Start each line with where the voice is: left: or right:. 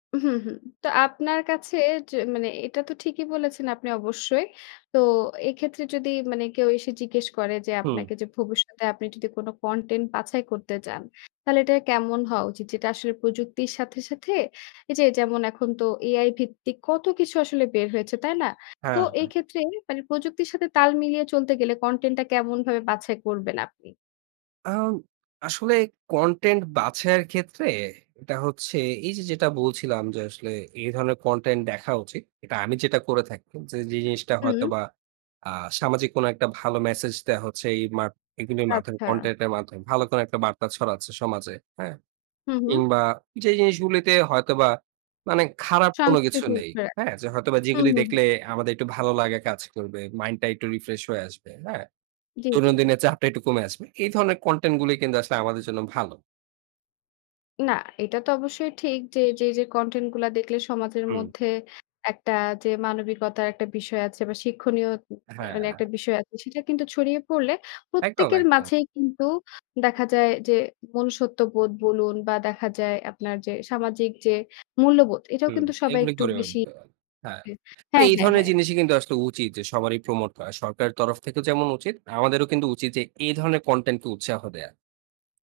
left: হু, হুম। তো, আপনার কাছে য মানে, এটা তো ঠিকই বলেছেন আপনি, অবশ্যই। তো এক্ষেত্রে, যদি মানে কেউ এসে জিজ্ঞেস করে যে
right: হুম।
left: আপনাকে যে, ভবিষ্যতে আপনি যদি কোন কনটেন্ট বাছাই করতে চান, তাহলে এটা কেমন হওয়া উচিত? যেটা আসলে, প্রযুক্তির সাথে, সাথে, এই যে যেমন, এখন তো এআই ভিত্তিক কত কিছু আসলে বের হয়েছে, তাই না? তো,
right: হ্যাঁ,
left: এই
right: হ্যাঁ।
left: ক্ষেত্রে প্রযুক্তির সাথে তাল মিলিয়ে চলতে গেলে, কনটেন্টটা কেমনভাবে বাছাই করবেন আপনি?
right: আ আসলে, কনটেন্ট বাছায়ের ক্ষেত্রে এটা হচ্ছে, এই যে, যেটা বলছিলাম যে, আসলে এই ধরনের কনটেন্ট দেখা উচিত। এটা আমি যেটা করে থাকি যে, যে জিনিসটা হয়তো
left: হুম।
right: বা আ সামাজিক কোন একটা ভালো মেসেজ দেওয়া হচ্ছে এই মা এগুলোর মাধ্যমে
left: আচ্ছা।
right: কনটেন্ট এর মাধ্যমে, ভালো কোন একটা বার্তা ছড়াচ্ছে সমাজে। হ্যাঁ,
left: হুম।
right: কিংবা যে জিনিসগুলোতে হয়তোবা মানে খারাপ কোন কিছু
left: সংস্কৃতির,
right: নেই।
left: কারেক্ট।
right: হ্যাঁ, হয়তোবা
left: হুম,
right: যেগুলো
left: হুম, হুম।
right: দেখলে, আমাদের একটু ভালো লাগে কাজ করবে। মাইন্ড টা একটু রিফ্রেশ হয়ে আসবে। হ্যাঁ।
left: জ্বী, জ্বী, জ্বী।
right: দৈনন্দিনের চাপটা একটু কমে আসবে। এই ধরনের কনটেন্ট গুলো কিন্তু আসলে, আমাদের জন্য ভালো।
left: না, এটা তো অবশ্যই ঠিক যে, যে যে কনটেন্ট গুলা দেখলে সমাজের
right: হুম।
left: মধ্যে একটা যে মানবিকতার একটা বিষয় আছে বা শিক্ষণীয়
right: হ্যাঁ।
left: একটা বিষয় আছে, সেটা কিন্তু ছড়িয়ে পড়লে
right: একদম,
left: প্রত্যেকের
right: একদম।
left: মাঝেই কিন্তু দেখা যায় যে, মনুষ্যত্ববোধ বলুন, বা দেখা যায় আপনার যে সামাজিক যে মূল্যবোধ, এটাও
right: হুম,
left: কিন্তু সবাই
right: এগুলো
left: একটু
right: করেও
left: বেশি
right: দিতে পারে। হ্যাঁ। তো
left: হ্যাঁ,
right: এই
left: হ্যাঁ,
right: ধরনের
left: হ্যাঁ।
right: জিনিসই কিন্তু আসলে উচিত যে, সবারই প্রমোট করা। সরকারের তরফ থেকে যেমন উচিত, আমাদেরও কিন্তু উচিত যে, এই ধরনের কনটেন্ট কে উৎসাহ দেওয়া।